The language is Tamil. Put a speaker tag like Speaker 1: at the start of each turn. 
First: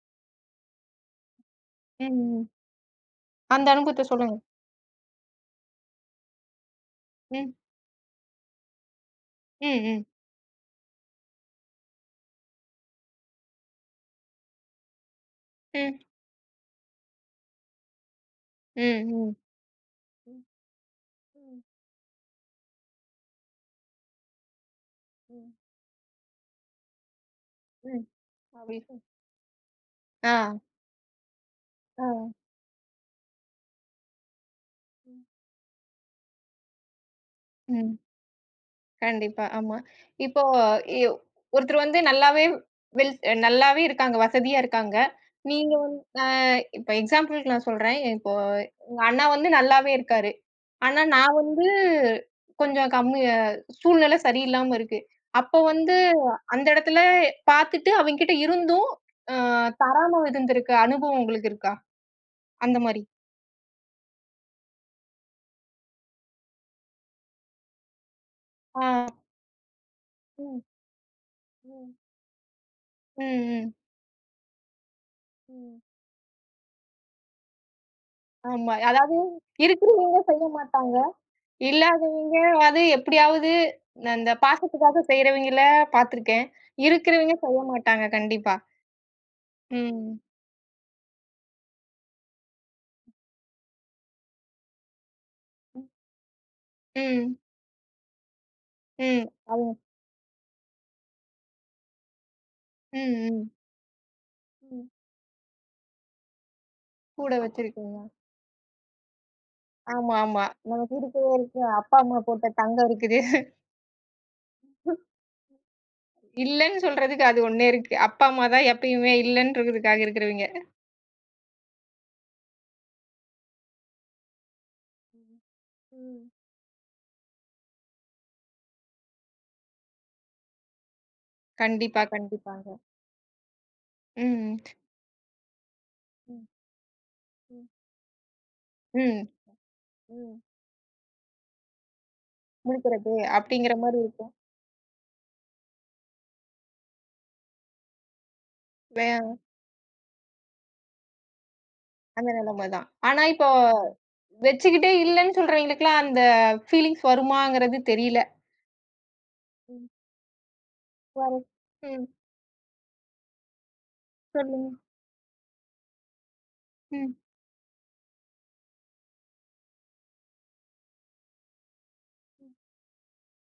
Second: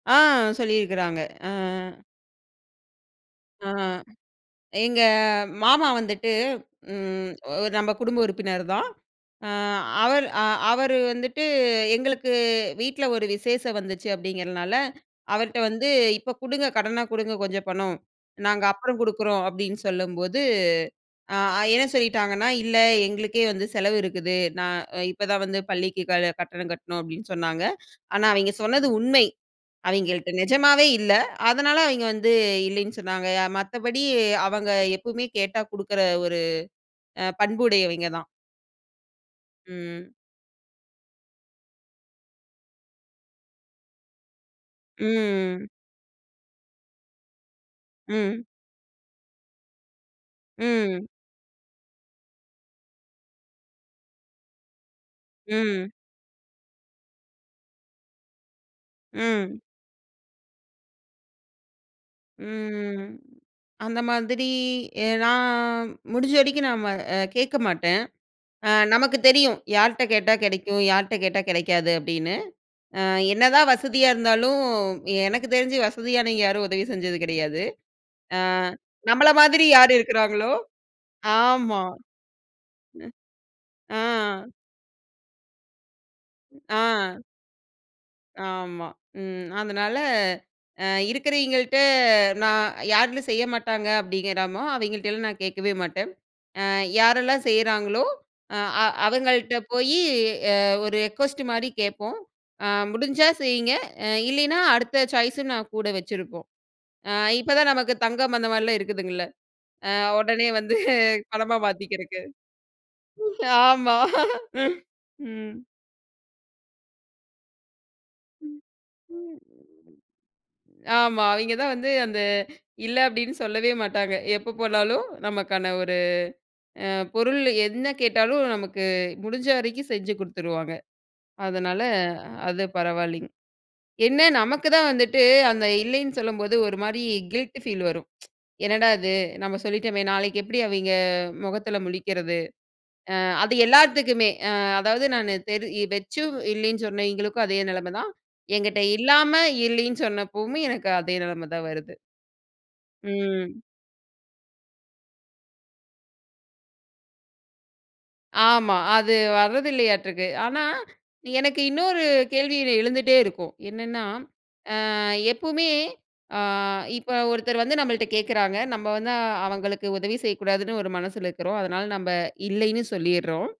Speaker 1: ஆ. சொல்லி இருக்கராங்க. அ, அ.
Speaker 2: ம். அந்த
Speaker 1: ஆ.
Speaker 2: அனுபவத்த சொல்லுங்க.
Speaker 1: எங்க மாமா வந்துட்டு, ம்
Speaker 2: ம்.
Speaker 1: நம்ப குடும்ப உறுப்பினர் தான். அ
Speaker 2: ம். ம்.
Speaker 1: அவர் அ அவரு வந்துட்டு எங்களுக்கு வீட்டுல ஒரு விசேசம் வந்துச்சு அப்படிங்கறதுனால அவர்ட்ட வந்து
Speaker 2: ம்.
Speaker 1: இப்ப குடுங்க. கடனா குடுங்க கொஞ்சம் பணம் நாங்க அப்புறம்
Speaker 2: ம். ம்.
Speaker 1: குடுக்கிறோம். அப்டின்னு சொல்லும்போது
Speaker 2: ம்.
Speaker 1: அ
Speaker 2: ம்.
Speaker 1: என்ன சொல்லிட்டாங்கன்னா, இல்ல எங்களுக்கே வந்து செலவு இருக்குது. நான் இப்ப தான்
Speaker 2: ம்.
Speaker 1: வந்து பள்ளிக்கு க கட்டணம் கட்டுணோம் அப்படின்னு சொன்னாங்க.
Speaker 2: ம்.
Speaker 1: ஆனா அவங்க சொன்னது
Speaker 2: அவளுக்கு.
Speaker 1: உண்மை. அவங்கள்ட்ட
Speaker 2: ஆ.
Speaker 1: நெஜமாவே இல்ல. அதனால அவங்க
Speaker 2: ஆ.
Speaker 1: வந்து இல்லைன்னு சொன்னாங்க. மத்தபடி அவங்க
Speaker 2: ம்.
Speaker 1: எப்பவுமே கேட்டா குடுக்கற ஒரு அ
Speaker 2: ம்.
Speaker 1: பண்புடையவிங்க தான்.
Speaker 2: கண்டிப்பா ஆமா.
Speaker 1: ம்.
Speaker 2: இப்போ இவ் ஒருத்தர் வந்து நல்லாவே வெல் நல்லாவே இருக்காங்க. வசதியா இருக்காங்க.
Speaker 1: ம். ம்.
Speaker 2: நீங்க அ இப்ப எக்ஸாம்பிள்கு நான் சொல்றன். இப்போ
Speaker 1: ம்.
Speaker 2: உங்க அண்ணா வந்து நல்லாவே இருக்காரு. ஆனா
Speaker 1: ம்.
Speaker 2: நான் வந்து கொஞ்சம் கம்மிய சூழ்நில சரியில்லாம இருக்கு. அப்ப
Speaker 1: ம்.
Speaker 2: வந்து அந்த இடத்துல பாத்துட்டு அவிங்கிட்ட இருந்தும்,
Speaker 1: ம்.
Speaker 2: ம், தராம இருந்துருக்க அனுபவம் உங்களுக்கு இருக்கா?
Speaker 1: ம்.
Speaker 2: அந்த
Speaker 1: ம்.
Speaker 2: மாரி.
Speaker 1: ம். அந்த மாதிரி எ நான் முடிஞ்ச வரைக்கும் நம்ம அ கேக்கமாட்டன். அ
Speaker 2: ஆ.
Speaker 1: நமக்குத் தெரியும். யார்ட்ட கேட்டா
Speaker 2: ம்.
Speaker 1: கெடைக்கும். யார்ட்ட கேட்டா கெடைக்காது,
Speaker 2: ம்.
Speaker 1: அப்டின்னு. அ என்னதான்
Speaker 2: ம்ஹ்ம்.
Speaker 1: வசதியா இருந்தாலும் எனக்குத் தெரிஞ்சு
Speaker 2: ம்.
Speaker 1: வசதியானவங்க யாரும் உதவி செஞ்சது கெடையாது. அ
Speaker 2: ஆமா. அதாவது
Speaker 1: நம்பள மாதிரி யாரு
Speaker 2: இருக்கிறவங்க
Speaker 1: இருக்காங்களோ.
Speaker 2: செய்யமாட்டாங்க.
Speaker 1: ஆமா.
Speaker 2: இல்லாதவங்க அது
Speaker 1: ம்
Speaker 2: எப்படியாவது
Speaker 1: அ.
Speaker 2: அந்தப் பாசத்துக்காக செய்யறவிங்கள பாத்துருக்கேன்.
Speaker 1: ஆ.
Speaker 2: இருக்கிறவங்க செய்யமாட்டாங்க கண்டிப்பா.
Speaker 1: ஆமா. ம். அதனால
Speaker 2: ம்.
Speaker 1: அ இருக்கறவிங்கிள்ட்ட நான் யார் வீட்ல செய்யமாட்டாங்க. அப்படிங்கறமோ அவங்கிள்ட்டலாம் நான் கேக்கவே மாட்டன். அ
Speaker 2: ம்.
Speaker 1: யாரெல்லாம் செய்யறாங்களோ அ அ
Speaker 2: ம்.
Speaker 1: அவங்கள்ட்ட
Speaker 2: ஓ!
Speaker 1: போயி ஒரு ரெகுவஸ்ட் மாரி கேப்போம். அ
Speaker 2: ம்.
Speaker 1: முடிஞ்சா
Speaker 2: ம்.
Speaker 1: செய்யுங்க. இல்லைனா
Speaker 2: ம்.
Speaker 1: அடுத்த சாய்ஸ் நான் கூட வச்சிருப்போம். அ
Speaker 2: கூட
Speaker 1: இப்ப தான் நமக்குத்
Speaker 2: வச்சிருக்கீங்க.
Speaker 1: தங்கம் அந்த மாரி இருக்குதுங்க இல்ல. அ
Speaker 2: ஆமா ஆமா.
Speaker 1: ஒடனே வந்து
Speaker 2: நமக்கு இருக்கவே
Speaker 1: பணமா
Speaker 2: இருக்கு. அப்பா அம்மா
Speaker 1: மாத்திக்கிறக்கு.
Speaker 2: போட்ட தங்கம் இருக்குது.
Speaker 1: ஆமா. ம்.
Speaker 2: இல்லன்னு சொல்றதுக்கு அது ஒண்ணே இருக்கு. அப்பா
Speaker 1: ம்,
Speaker 2: அம்மாதான் எப்பயுமே
Speaker 1: ம்.
Speaker 2: இல்லன்னுறதுக்காக இருக்கிறவிங்க.
Speaker 1: ஆமா. அவிங்க தான் வந்து அந்த இல்ல அப்டினு சொல்லவே மாட்டாங்க. எப்ப போனாலும் நமக்கான ஒரு
Speaker 2: ம்.
Speaker 1: அ பொருள் என்ன கேட்டாலும். நமக்கு முடிஞ்ச வரைக்கும் செஞ்சு கொடுத்துருவாங்க. அதனால
Speaker 2: கண்டிப்பா.
Speaker 1: அது
Speaker 2: கண்டிப்பாக.
Speaker 1: பரவாயில்லைங்க. என்ன
Speaker 2: ம். ம்.
Speaker 1: நமக்குத் தான் வந்துட்டு அந்த இல்லைன்னு
Speaker 2: ம்.
Speaker 1: சொல்லும்போது ஒரு மாரி கில்டி
Speaker 2: ம்.
Speaker 1: ஃபீல் வரும். என்னடா இது
Speaker 2: ம்.
Speaker 1: நம்ம சொல்லிட்டமே.
Speaker 2: ம்.
Speaker 1: நாளைக்கு எப்டி அவிங்க மொகத்துல முழிக்கிறது.
Speaker 2: மீட்டறது,
Speaker 1: அ அது
Speaker 2: அப்படிங்கிற மாரி
Speaker 1: எல்லாத்துக்குமே
Speaker 2: இருக்கும்.
Speaker 1: அதாவது நானு தெறி வச்சும் இல்லைன்னு சொன்னவைங்களுக்கும் அதே நெலம தான். என்கிட்ட
Speaker 2: பேஆ.
Speaker 1: இல்லாம இல்லைன்னு சொன்னப்பவுமே எனக்கு அதே நெலம தான் வருது.
Speaker 2: அந்த நெலம தான். ஆனா இப்போ
Speaker 1: ம்.
Speaker 2: வச்சுக்கிட்டே இல்லன்னு சொல்றவங்களுக்குலாம் அந்த ஃபீலிங்ஸ் வருமாங்கிறது தெரியல.
Speaker 1: ஆமா. அது வரது
Speaker 2: ம்.
Speaker 1: இல்லையாட்டுக்கு. ஆனா
Speaker 2: யாரு?
Speaker 1: எனக்கு இன்னொரு
Speaker 2: ம்.
Speaker 1: கேள்வி எழுந்துட்டே இருக்கும். என்னன்னா,
Speaker 2: சொல்லுங்க.
Speaker 1: அ எப்பவுமே அ இப்ப
Speaker 2: ம்.
Speaker 1: ஒருத்தர் வந்து நம்மள்ட கேக்குறாங்க. நம்ம வந்து அவங்களுக்கு உதவி செய்யக் கூடாதுன்னு ஒரு மனசுல இருக்கறோம். அதனால நம்ம
Speaker 2: ம்.
Speaker 1: இல்லைன்னு சொல்லிர்றோம்.